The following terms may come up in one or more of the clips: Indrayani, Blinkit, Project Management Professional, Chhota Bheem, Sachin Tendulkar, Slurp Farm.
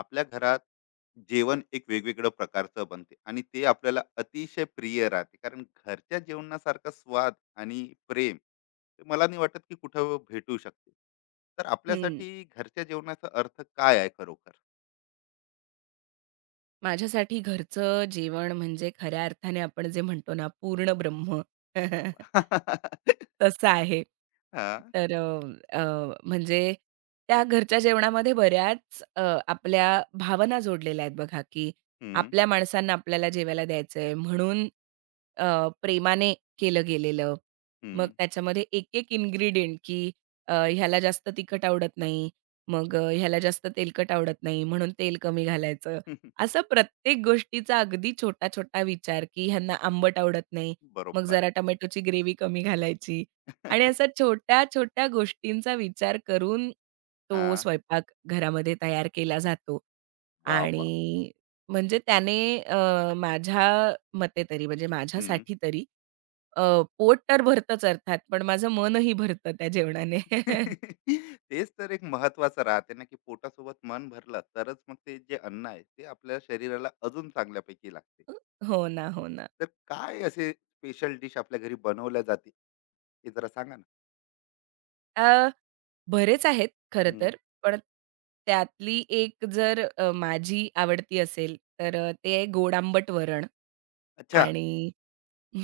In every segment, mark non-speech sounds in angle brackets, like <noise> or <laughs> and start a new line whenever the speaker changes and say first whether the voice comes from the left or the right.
left: आपल्या घरात जेवण एक वेगवेगळं प्रकारचं बनते आणि ते आपल्याला अतिशय प्रिय राहते, कारण घरच्या जेवणासारखा स्वाद आणि प्रेम ते मला नाही वाटत की कुठं भेटू शकते. तर
right: हं.
left: आपल्यासाठी घरच्या जेवणाचा अर्थ काय आहे खरोखर?
right: माझ्यासाठी घरचं जेवण म्हणजे खऱ्या अर्थाने आपण जे म्हणतो ना पूर्ण ब्रह्म.
left: अरे वा.
right: <laughs>
left: <laughs>
right: तसं आहे.
left: हा.
right: तर अ, अ, म्हणजे त्या घरच्या जेवणामध्ये बऱ्याच आपल्या भावना जोडलेल्या आहेत बघा, की
left: हम्म.
right: आपल्या माणसांना आपल्याला जेवायला द्यायचंय म्हणून अ, प्रेमाने केलं गेलेलं. मग
left: हम्म.
right: त्याच्यामध्ये एक-एक इन्ग्रीडिएंट की ह्याला जास्त तिखट आवडत नाही, मग ह्याला जास्त तेलकट आवडत नाही म्हणून तेल कमी घालायचं.
left: <laughs>
right: असा प्रत्येक गोष्टीचा अगदी छोटा-छोटा विचार, की ह्यांना आंबट आवडत नाही, मग
left: बरोबर.
right: जरा टोमॅटोची ग्रेव्ही कमी घालायची आणि अशा
left: <laughs>
right: छोट्या-छोट्या गोष्टींचा विचार करून तो
left: हा.
right: स्वयंपाक घरामध्ये तयार केला जातो
left: वा वा.
right: आणि म्हणजे त्याने माझ्या मते तरी म्हणजे
left: हम्म.
right: माझ्यासाठी तरी अ, पोट तर भरतंच अर्थात, पण माझं मनही भरतं त्या जेवणाने. <laughs>
left: <laughs> तेच तर एक महत्वाचं राहते ना, की पोटासोबत मन भरलं तरच मग ते जे अन्न आहे ते आपल्या शरीराला अजून चांगल्यापैकी लागते.
right: हो ना, हो ना.
left: तर काय असे स्पेशल डिश आपल्या घरी बनवल्या जाते, हे जरा सांगा ना.
right: बरेच आहेत खरं
left: हम्म.
right: तर. पण त्यातली एक जर माझी आवडती असेल, तर ते आहे गोड आंबट वरण
left: अच्छा.
right: आणि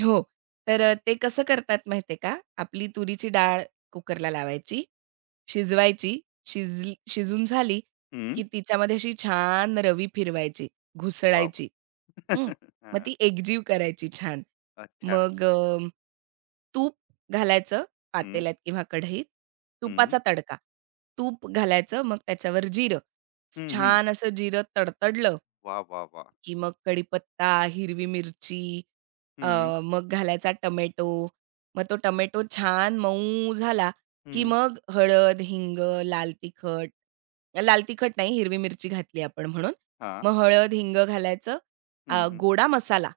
right: हो. तर ते कसं करतात माहिती आहे का? आपली तुरीची डाळ कुकरला लावायची, शिजवायची. शिजली शिजून झाली,
left: हम्म.
right: की तिच्यामध्ये अशी छान रवी फिरवायची,
left: वा वा.
right: घुसळायची.
left: <laughs>
right: हं. मग
left: हा.
right: ती एकजीव करायची छान.
left: अच्छा.
right: मग तूप घालायचं
left: हम्म.
right: पातेल्यात किंवा कढईत.
left: हम्म.
right: तुपाचा तडका. तूप घालायचं मग त्याच्यावर जिरं.
left: हम्म. हम्म.
right: छान असं जिरं तडतडलं
left: वा वा वा.
right: की मग कढीपत्ता, हिरवी मिरची, अ,
left: हम्म.
right: मग घालायचा टोमॅटो. मग तो टोमॅटो छान मऊ झाला, की
left: हम्म.
right: मग हळद, हिंग, लाल तिखट लाल तिखट नाही, हिरवी मिरची घातली आपण म्हणून.
left: हा.
right: मग हळद, हिंग घालायचं.
left: हम्म. हम्म.
right: गोडा मसाला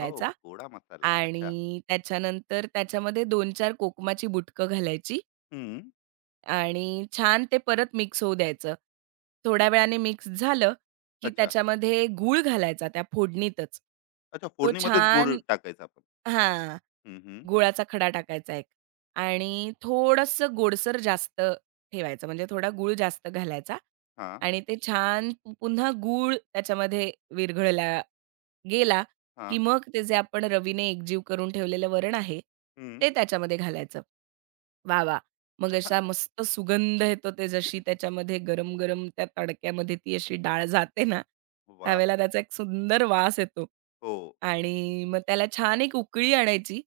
left: हो, गोडा मसाला, अच्छा.
right: आणि त्याच्यानंतर त्याच्यामध्ये 2-4 कोकमाची बुटकं घालायची
left: हम्म.
right: आणि छान ते परत मिक्स होऊ द्यायचं. थोड्या वेळाने मिक्स झालं, की
left: अच्छा.
right: त्याच्यामध्ये गूळ घालायचा त्या फोडणीतच.
left: अच्छा,
right: तो
left: फोडणीमध्येच गोड
right: छान
left: टाकायचं आपण.
right: हां.
left: हम्म. हम्म.
right: गुळाचा खडा टाकायचा एक आणि थोडंसं गोडसर जास्त ठेवायचं, म्हणजे थोडा गूळ जास्त घालायचा
left: हा.
right: आणि ते छान पुन्हा गूळ त्याच्यामध्ये विरघळला गेला,
left: हा.
right: की मग ते जे आपण रवीने एकजीव करून ठेवलेलं वरण आहे,
left: हम्म.
right: ते त्याच्यामध्ये घालायचं. वाह! वाह! मग असा
left: <laughs>
right: मस्त सुगंध येतो ते जशी त्याच्यामध्ये गरम-गरम त्या तडक्यामध्ये ती अशी डाळ जाते ना,
left: वाह!
right: त्यावेळेला त्याचा एक सुंदर वास येतो
left: हो.
right: आणि मग त्याला छान एक उकळी आणायची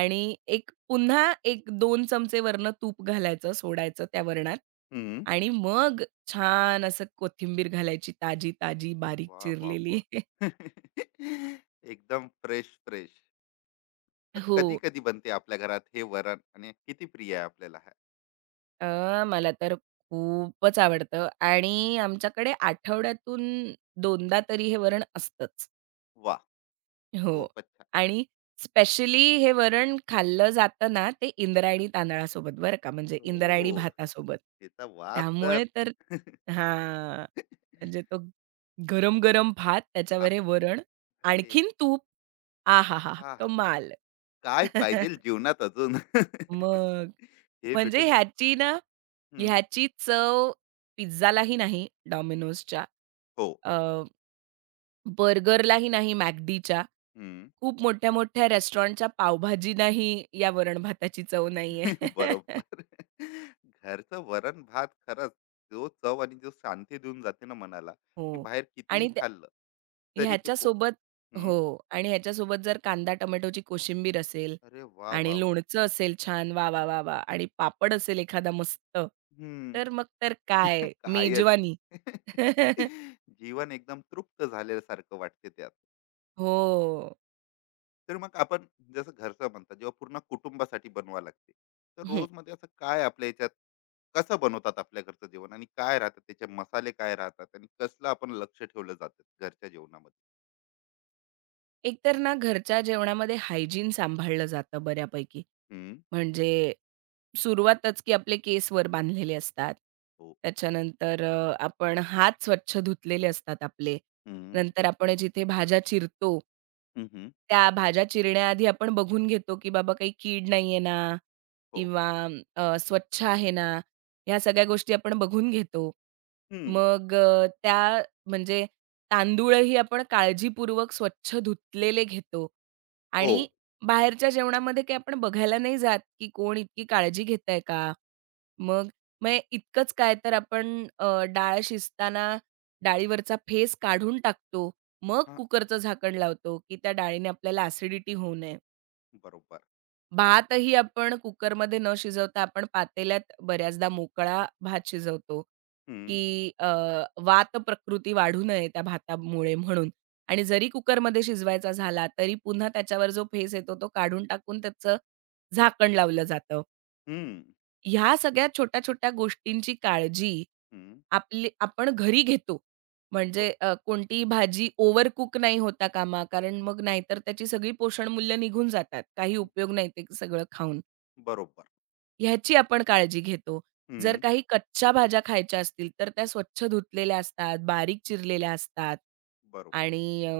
right: आणि एक पुन्हा एक दोन चमचे वरनं तूप घालायचं, सोडायचं त्या वरणात
left: हं.
right: आणि मग छान असं कोथिंबीर घालायची ताजी-ताजी, बारीक
left: वाह, वाह,
right: चिरलेली. <laughs>
left: वाह! <laughs> एकदम फ्रेश, फ्रेश. तर
right: हो.
left: कधी-कधी बनते आपल्या घरात हे वरण आणि किती प्रिय आहे आपल्याला हे.
right: मला तर खूपच आवडतं आणि आमच्याकडे आठवड्यातून दोनदा तरी हे वरण असतंच.
left: वाह!
right: हो.
left: खूपच छान.
right: आणि स्पेशली हे वरण खाल्लं जातं ना, ते इंद्रायणी तांदळासोबत बरं का, म्हणजे इंद्रायणी
left: हो,
right: भातासोबत.
left: त्याचा वास तर.
right: त्यामुळे तर
left: <laughs>
right: हां. म्हणजे तो गरम-गरम भात, त्याच्यावर
left: भात.
right: हे वरण,
left: अरे,
right: आणखीन तूप. आहाहाहा!
left: आहा! आ,
right: कमाल.
left: काय पाहिजेल
right: <laughs>
left: जीवनात अजून? <laughs>
right: मग
left: हे
right: म्हणजे
left: भेटून.
right: ह्याची ना,
left: हं.
right: ह्याची चव पिझ्झालाही नाही, Domino'sच्या.
left: हो.
right: अ बर्गरलाही नाही McDच्या.
left: हं.
right: खूप मोठ्या-मोठ्या रेस्टॉरंटच्या पावभाजीलाही या वरण-भाताची चव नाहीये.
left: <laughs>
right: <laughs>
left: बरोबर. घरचं वरण-भात खरंच जो चव आणि जो शांती देऊन जाते ना मनाला, की
right: हो.
left: बाहेर कितीही
right: आणि त्या
left: खाल्लं तरी ते पो.
right: ह्याच्यासोबत हो.
left: हं.
right: आणि ह्याच्यासोबत जर कांदा टोमॅटोची कोशिंबीर असेल
left: अरे वा वाह!
right: आणि
left: वाह!
right: लोणचं असेल छान वाह, वाह, वाह, वाह! आणि पापड असेल एखादा मस्त,
left: हं.
right: तर मग तर काय
left: <laughs> कायच.
right: मेजवानी.
left: आहे.
right: <laughs>
left: <laughs> जीवन एकदम तृप्त झाल्यासारखं वाटते त्यात.
right: हो.
left: तर मग आपण, जसं घरचं म्हणतात, जेव्हा पूर्ण कुटुंबासाठी बनवावं लागते. तर
right: हं.
left: रोजमध्ये असं काय आपल्या ह्याच्यात कसं बनवतात आपल्या घरचं जेवण, आणि काय राहतात त्याचे मसाले, काय राहतात, आणि कसलं आपण लक्ष ठेवलं जातं घरच्या जेवणामध्ये?
right: एकतर ना घरच्या जेवणामध्ये हायजीन सांभाळलं जातं बऱ्यापैकी.
left: हं.
right: म्हणजे सुरुवातच की आपले केस वर बांधलेले असतात.
left: हो.
right: त्याच्यानंतर आपण हात स्वच्छ धुतलेले असतात आपले.
left: हं.
right: नंतर आपण जिथे भाज्या चिरतो
left: हं.
right: त्या भाज्या चिरण्याआधी आपण बघून घेतो, की बाबा काही कीड नाहीये ना
left: हो.
right: किंवा स्वच्छ आहे ना, ह्या सगळ्या गोष्टी आपण बघून घेतो.
left: हं.
right: मग अ, त्या म्हणजे तांदूळही आपण काळजीपूर्वक स्वच्छ धुतलेले घेतो
left: हो.
right: आणि बाहेरच्या जेवणामध्ये काही आपण बघायला नाही जात, की कोण इतकी काळजी घेतंय का? मग मग इतकंच काय तर आपण डाळ शिजताना डाळीवरचा फेस काढून टाकतो. मग
left: हां.
right: कुकरचं झाकण लावतो, की त्या डाळीने आपल्याला ॲसिडिटी होऊ नये.
left: बरोबर.
right: भातही आपण कुकरमध्ये न शिजवता आपण पातेल्यात बऱ्याचदा मोकळा भात शिजवतो,
left: हं.
right: की वात प्रकृती वाढू नये त्या भातामुळे म्हणून. आणि
left: वाह!
right: जरी कुकरमध्ये शिजवायचा झाला, तरी पुन्हा त्याच्यावर जो फेस येतो तो काढून टाकून त्याचं झाकण लावलं जातं.
left: हं.
right: ह्या सगळ्या छोट्या-छोट्या गोष्टींची काळजी
left: हं.
right: आपली आपण घरी घेतो.
left: ब
right: म्हणजे कोणतीही भाजी ओव्हर कुक नाही होता कामा कारण मग नाहीतर त्याची सगळी पोषणमूल्य निघून जातात. काही उपयोग नाही ते सगळं खाऊन.
left: बरोबर.
right: ह्याची आपण काळजी घेतो. जर
left: हं.
right: काही कच्च्या भाज्या खायच्या असतील, तर त्या स्वच्छ धुतलेल्या असतात, बारीक चिरलेल्या असतात
left: बरोबर.
right: आणि अ,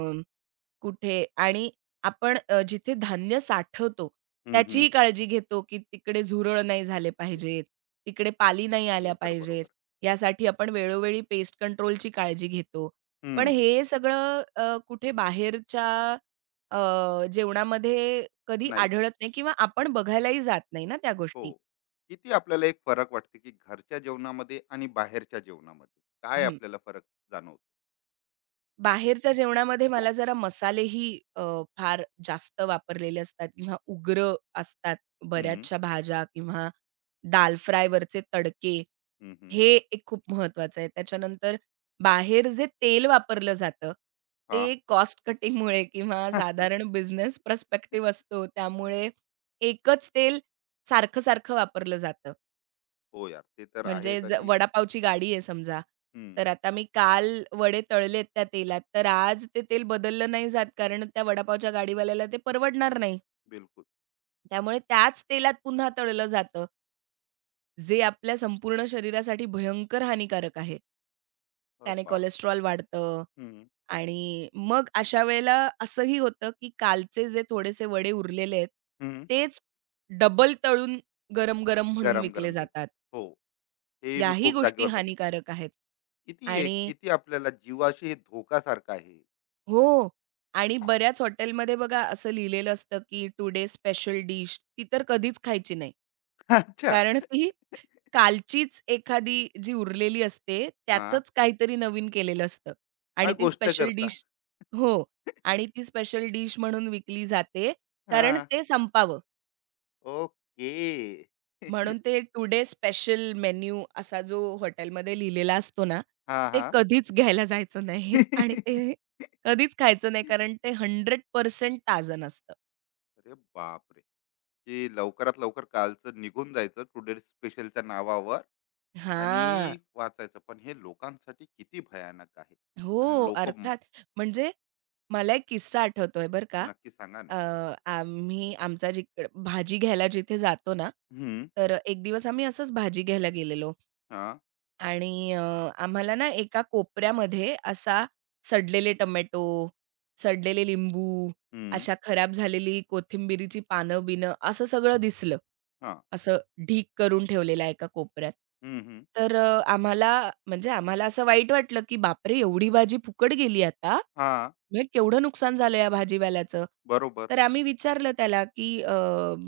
right: कुठे आणि आपण जिथे धान्य साठवतो,
left: हं, हं.
right: त्याचीही काळजी घेतो, की तिकडे झुरळ नाही झाले पाहिजेत, तिकडे पाली नाही
left: हे
right: आल्या
left: तर
right: पाहिजेत.
left: बरोबर.
right: यासाठी आपण वेळोवेळी पेस्ट कंट्रोलची काळजी घेतो.
left: हं.
right: पण हे सगळं कुठे बाहेरच्या अ, जेवणामध्ये कधी
left: नाही.
right: आढळत नाही किंवा आपण बघायलाही जात नाही ना त्या गोष्टी.
left: हो. किती आपल्याला एक फरक वाटते, की घरच्या जेवणामध्ये आणि बाहेरच्या जेवणामध्ये काय
right: हं.
left: आपल्याला फरक जाणवतो?
right: बाहेरच्या जेवणामध्ये मला जरा मसालेही फार जास्त वापरलेले असतात किंवा उग्र असतात
left: हं,
right: बऱ्याचशा भाज्या किंवा दाल फ्रायवरचे तडके,
left: हं, हं.
right: हे एक खूप महत्वाचं आहे. त्याच्यानंतर बाहेर जे तेल वापरलं जातं,
left: हां.
right: ते कॉस्ट कटिंगमुळे किंवा
left: <laughs>
right: साधारण बिझनेस पर्स्पेक्टिव्ह असतो त्यामुळे एकच तेल सारखं-सारखं वापरलं जातं.
left: हो यार, ते तर
right: म्हणजे
left: आहेच. आणि
right: वडापावची गाडी आहे समजा,
left: हं,
right: तर आता मी काल वडे तळलेत त्या तेलात, तर आज ते तेल बदललं नाही जात, कारण त्या वडापावच्या गाडीवाल्याला ते परवडणार नाही.
left: बिलकुल.
right: त्यामुळे त्याच तेलात पुन्हा तळलं जातं, जे आपल्या संपूर्ण शरीरासाठी भयंकर हानिकारक आहे. त्याने
left: बाप!
right: कोलेस्ट्रॉल वाढतं
left: हं,
right: आणि मग अशा वेळेला असंही होतं, की कालचे जे थोडेसे वडे उरलेले आहेत,
left: हं.
right: तेच डबल तळून गरम-गरम म्हणून विकले
left: गरम-गरम देतात.
right: जातात.
left: हो, हेही मी
right: याही
left: खूप
right: गोष्टी
left: जागेवर बघितलं.
right: हानिकारक आहेत.
left: किती एक
right: आणि
left: किती आपल्याला जीवाशी हे धोकासारखं आहे.
right: हो. आणि बऱ्याच हॉटेलमध्ये बघा असं लिहिलेलं असतं, की टुडे स्पेशल डिश ती तर कधीच खायची नाही.
left: <laughs> अच्छा.
right: कारण ती कालचीच एखादी जी उरलेली असते,
left: हां,
right: त्याचंच काहीतरी नवीन केलेलं असतं
left: काय
right: आणि ती
left: गोष्ट
right: स्पेशल
left: करता?
right: डिश हो.
left: <laughs>
right: आणि ती स्पेशल डिश म्हणून विकली जाते कारण
left: हां.
right: ते संपावं.
left: ओके.
right: म्हणून
left: <laughs>
right: ते टुडे स्पेशल मेन्यू असा जो हॉटेलमध्ये लिहिलेला असतो ना,
left: हां,
right: ते
left: हां.
right: कधीच घ्यायला जायचं नाही <laughs> आणि
left: <laughs>
right: ते कधीच खायचं नाही कारण ते 100% ताजं नसतं.
left: अरे बापरे! की लवकरात लवकर कालचं निघून जायचं टुडे स्पेशलच्या नावावर
right: हां.
left: आणि वाचायचं. पण हे लोकांसाठी किती भयानक आहे. आणि
right: हो,
left: लोकं
right: अर्थात. म्हणजे मला एक किस्सा आठवतोय बरं का.
left: नक्की सांगा ना.
right: अ, आम्ही आमचा भाजी घ्यायला जिथे जातो ना,
left: हं,
right: तर एक दिवस आम्ही असंच भाजी घ्यायला गेलेलो.
left: हां,
right: आणि आम्हाला ना एका कोपऱ्यामध्ये असा सडलेले टोमॅटो, सडलेले लिंबू,
left: हं,
right: अशा खराब झालेली कोथिंबिरीची पानं-बिनं असं सगळं दिसलं.
left: हां,
right: असं ढीक करून ठेवलेला एका कोपऱ्यात.
left: हं, हं,
right: तर अ, आम्हाला म्हणजे आम्हाला असं वाईट वाटलं, की बापरे! एवढी भाजी फुकट गेली आता.
left: हां,
right: म्हणजे केवढं नुकसान झालं या भाजीवाल्याचं.
left: बरोबर.
right: तर आम्ही विचारलं त्याला, की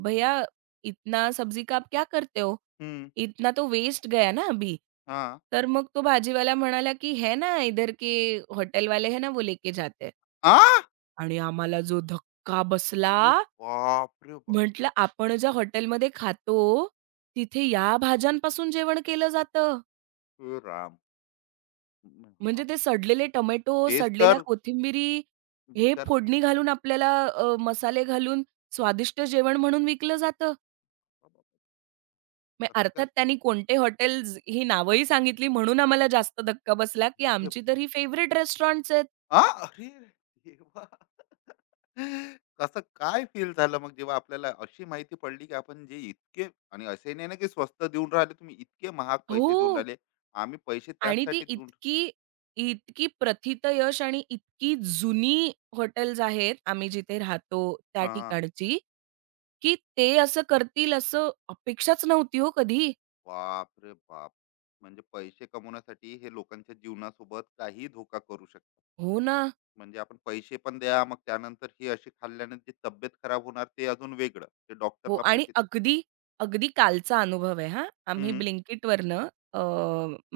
right: भैया इतना सब्जी का आप क्या करते हो?"
left: हं.
right: इतना तो वेस्ट गया ना अभी।
left: हां.
right: तर मग तो भाजीवाला म्हणाला की "है ना इधर के होटल वाले है ना वो लेके जाते हैं."
left: आह!
right: आणि आम्हाला जो धक्का बसला,
left: अरे बापरे बाप!
right: म्हटलं आपण ज्या हॉटेलमध्ये खातो, तिथे या भाज्यांपासून जेवण केलं जातं.
left: हे राम! हा,
right: म्हणजे ते सडलेले टोमॅटो,
left: तेच
right: सडलेल्या
left: तर
right: कोथिंबिरी हे
left: विचार,
right: फोडणी घालून आपल्याला मसाले घालून स्वादिष्ट जेवण म्हणून विकलं जातं.
left: कसं
right: मग
left: काय,
right: अर्थात त्यांनी कोणते हॉटेल्स ही नावंही सांगितली म्हणून आम्हाला जास्त धक्का बसला, की
left: हे
right: आमची तर ही फेव्हरेट रेस्टॉरंट्स आहेत.
left: आ! अरे देवा! कसं काय फील झालं मग जेव्हा आपल्याला अशी माहिती पडली, की आपण जे इतके, आणि असे नाही ना, की स्वस्त देऊन राहिले तुम्ही, इतके महाग पैसे देऊन
right: हो.
left: राहिले. आम्ही पैसे
right: आणि ती
left: त्याचसाठी देऊन.
right: इतकी प्रथितयश आणि इतकी जुनी हॉटेल्स आहेत, आम्ही जिथे राहतो त्या
left: हां.
right: ठिकाणची, की ते असं करतील असं अपेक्षाच नव्हती हो कधी.
left: बापरे बाप! म्हणजे पैसे कमवण्यासाठी हे लोकांच्या जीवनासोबत काही धोका करू शकतात.
right: हो ना.
left: म्हणजे आपण पैसे पण द्या, मग त्यानंतर हे असे खाल्ल्याने जे तब्येत खराब होणार ते अजून वेगळं. ते
right: हो
left: डॉक्टरला
right: आणि
left: पैसे.
right: अगदी, अगदी कालचा अनुभव आहे हां. आम्ही
left: हं.
right: Blinkitवरनं अ,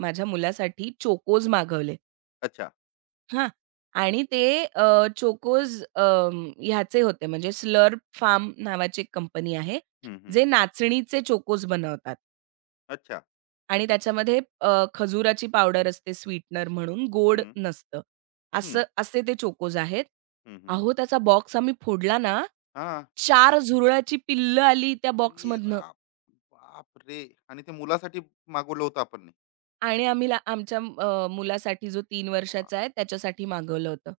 right: माझ्या मुलासाठी चोकोज मागवले.
left: अच्छा.
right: हां. आणि ते चोकोज ह्याचे होते म्हणजे स्लर्प फार्म नावाची एक कंपनी आहे,
left: हं, हं.
right: जे नाचणीचे चोकोज बनवतात
left: अच्छा.
right: आणि त्याच्यामध्ये खजुराची पावडर असते स्वीटनर म्हणून, गोड
left: हं,
right: नसतं.
left: हं,
right: असं असे ते चोकोज आहेत.
left: हं, हं.
right: अहो, त्याचा बॉक्स आम्ही फोडला ना,
left: हां.
right: चार झुरळाची पिल्लं आली त्या
left: अरे
right: बॉक्समधनं
left: राम! बापरे! आणि ते मुलासाठी मागवलं होतं आपण ने.
right: आणि आम्ही ला आमच्या मुलासाठी जो 3 वर्षाचा
left: बाप!
right: आहे त्याच्यासाठी मागवलं होतं.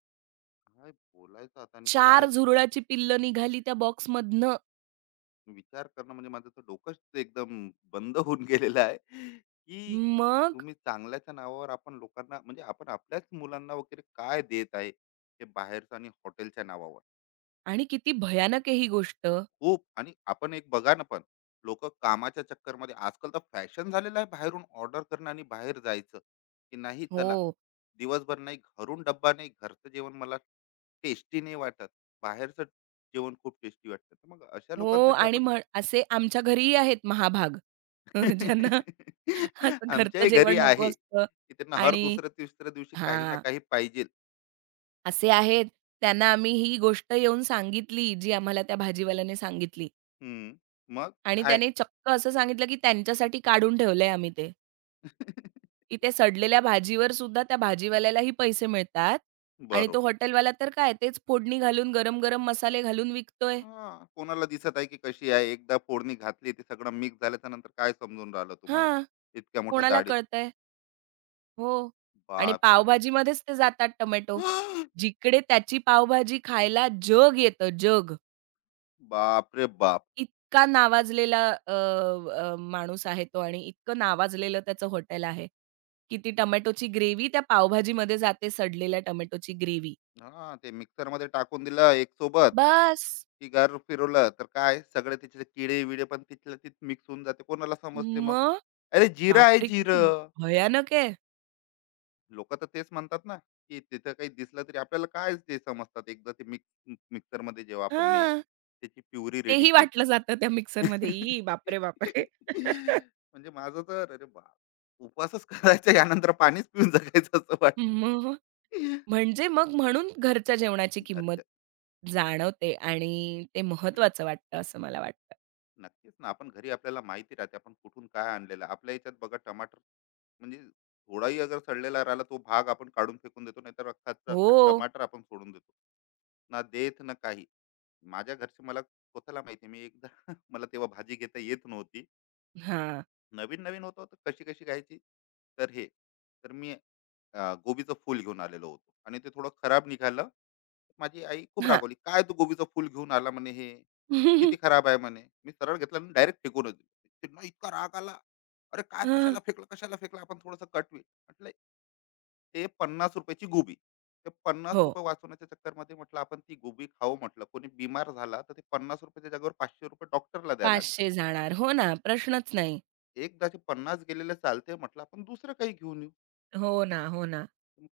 left: काय बोलायचं आता, आणि
right: 4
left: काय
right: झुरळाची पिल्लं निघाली त्या बॉक्समधनं.
left: विचार करणं, म्हणजे माझं तर डोकंच एकदम बंद होऊन गेलेलं आहे, की
right: मग?
left: तुम्ही चांगल्याच्या नावावर आपण लोकांना, म्हणजे आपण आपल्याच मुलांना वगैरे काय देत आहे, हे बाहेरचं आणि हॉटेलच्या नावावर.
right: आणि किती भयानक आहे ही गोष्ट.
left: खूप. आणि आपण एक बघा ना पण, लोक कामाच्या चक्करमध्ये आजकाल तर फॅशन झालेलं आहे बाहेरून ऑर्डर करणं आणि बाहेर जायचं, की नाही चला,
right: हो.
left: दिवसभर नाही घरून डब्बा, नाही घरचं जेवण मला टेस्टी नाही वाटत, बाहेरचं जेवण खूप टेस्टी वाटतं. तर मग अशा
right: हो
left: लोकांसाठी
right: आणि
left: आपण.
right: म्हण असे आमच्या घरीही आहेत महाभाग <laughs> ज्यांना
left: <laughs>
right: असं घरचं
left: आमच्याही घरी
right: जेवण नको
left: आहे
right: असतं
left: की त्यांना हर
right: आणि
left: दुसऱ्या तिसऱ्या दिवशी काही ना
right: हां,
left: काही पाहिजे.
right: असे आहेत त्यांना आम्ही ही गोष्ट येऊन सांगितली जी आम्हाला त्या भाजीवाल्याने सांगितली
left: हम्म. मग
right: आणि
left: काय.
right: त्याने चक्क असं सांगितलं, की त्यांच्यासाठी काढून ठेवलंय आम्ही ते,
left: <laughs>
right: की सडलेल्या भाजीवर सुद्धा त्या भाजीवाल्यालाही पैसे मिळतात आणि
left: बरोबर.
right: तो हॉटेलवाला तर काय तेच फोडणी घालून गरम-गरम मसाले घालून विकतोय.
left: हा, कोणाला दिसत आहे की कशी आहे? एकदा फोडणी घातली, ते सगळं मिक्स झाल्याच्या नंतर काय समजून राहिलं तुम्हाला
right: हां,
left: इतक्या मोठ्या
right: कोणाला
left: दाढीत?
right: कळतंय? हो. आणि
left: बाप रे.
right: पावभाजीमध्येच ते जातात टोमॅटो.
left: <gasps>
right: जिकडे त्याची पावभाजी खायला जग येतं, जग.
left: बाप रे बाप.
right: इतका नावाजलेला अ, अ, माणूस आहे तो आणि इतकं नावाजलेलं त्याचं हॉटेल आहे, की ती टोमॅटोची ग्रेव्ही त्या पावभाजीमध्ये जाते सडलेल्या टोमॅटोची ग्रेव्ही.
left: हा, ते मिक्सर मध्ये टाकून दिलं एक सोबत,
right: बस!
left: की घर फिरवलं, तर काय सगळे तिथले किडे विडे पण तिथल्या तिथ मिक्स होऊन जाते, कोणाला समजते मग?
right: मग
left: अरे जिरं आहे
right: बापरे! किती
left: जिरं.
right: भयानक आहे.
left: लोक तर तेच म्हणतात ना, की तिथं काही दिसलं तरी आपल्याला काय ते समजतात, एकदा ते मिक्स, मिक्सर मध्ये जेव्हा आपण ने
right: हां.
left: त्याची प्युरी रेडी
right: तेही वाटलं
left: केली.
right: जातं त्या मिक्सरमध्ये. ई
left: <laughs>
right: बापरे, बापरे! <laughs>
left: म्हणजे माझं तर अरे बाप! उपवासच करायचा यानंतर, पाणीच पिऊन जगायचं असं वाटते.
right: मग मग म्हणून घरच्या जेवणाची किंमत
left: घरच्या
right: जाणवते आणि ते महत्वाचं वाटतं असं मला वाटतं.
left: नक्कीच ना, आपण घरी आपल्याला माहिती राहते आपण कुठून काय आणलेलं आहे. आपल्या याच्यात बघा टमाटर, म्हणजे थोडाही अगर सडलेला राहिला तो भाग आपण काढून फेकून देतो, नाहीतर अख्खाच्या अख्खा
right: हो.
left: टमाटर आपण सोडून देतो. ना देत ना काही. माझ्या घरचे मला स्वतःला माहिती. मी एकदा <laughs> मला तेव्हा भाजी घेता येत नव्हती.
right: हां.
left: नवीन-नवीन होतं, तर कशी-कशी घ्यायची? तर हे, तर मी गोबीचं फूल घेऊन आलेलो होतो आणि ते थोडं खराब निघालं. माझी आई खूप
right: हां.
left: रागवली, काय तू गोबीचं फूल घेऊन आला म्हणे, हे किती
right: <laughs>
left: खराब आहे, म्हणे मी सरळ घेतला आणि डायरेक्ट फेकूनच दिलं. त्यांना इतका राग आला, अरे काय
right: हां.
left: कशाला फेकलं, कशाला फेकलं, आपण थोडंसं कटवी, म्हटलं ते 50 रुपयाची गोबी. ते पन्नास
right: हो.
left: रुपये वाचवण्याच्या चक्करमध्ये, म्हटलं आपण ती गोबी खाऊ, म्हटलं कोणी बिमार झाला तर ते 50 रुपयाच्या जागेवर 500 रुपये डॉक्टरला द्यायला लागणार.
right: 500 जाणार. हो ना, प्रश्नच नाही.
left: एकदाचे 50 गेलेले चालते, म्हटलं आपण दुसरं काही घेऊन येऊ.
right: हो ना, हो ना.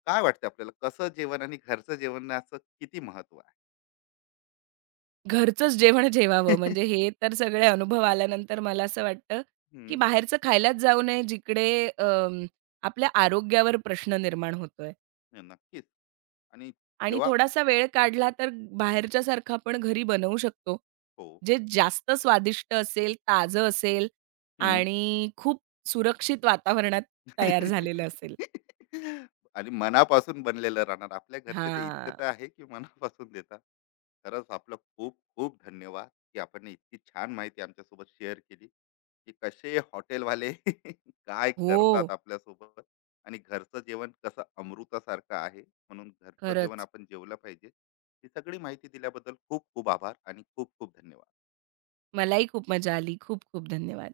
left: काय वाटतं आपल्याला, कसं जेवण आणि घरचं जेवणाचं किती महत्व आहे?
right: घरचंच जेवण जेवावं म्हणजे हे
left: <laughs>
right: तर सगळे अनुभव आल्यानंतर मला असं वाटतं, की
left: हम्म.
right: बाहेरचं खायलाच जाऊ नये जिकडे अ, आपल्या आरोग्यावर प्रश्न निर्माण होतोय.
left: नाही, नक्कीच. आणि
right: आणि
left: जेव्हा,
right: थोडासा वेळ काढला तर बाहेरच्यासारखं आपण घरी बनवू शकतो.
left: हो.
right: जे जास्त स्वादिष्ट असेल, ताजं असेल आणि खूप सुरक्षित वातावरणात तयार झालेलं असेल.
left: <laughs> आणि मनापासून बनलेलं राहणार आपल्या घरचे, ते इतकं
right: हां.
left: तर आहे की मनापासून देतात. खरंच आपलं खूप खूप धन्यवाद, की आपण इतकी छान माहिती आमच्यासोबत शेअर केली, की कसे हॉटेलवाले <laughs> काय करतात
right: हो,
left: आपल्यासोबत, आणि घरचं जेवण कसं अमृतासारखं आहे, म्हणून घरचं जेवण
right: खरंच.
left: आपण जेवलं पाहिजे. ही सगळी माहिती दिल्याबद्दल खूप खूप आभार आणि खूप खूप धन्यवाद.
right: मलाही खूप मजा आली. खूप खूप धन्यवाद.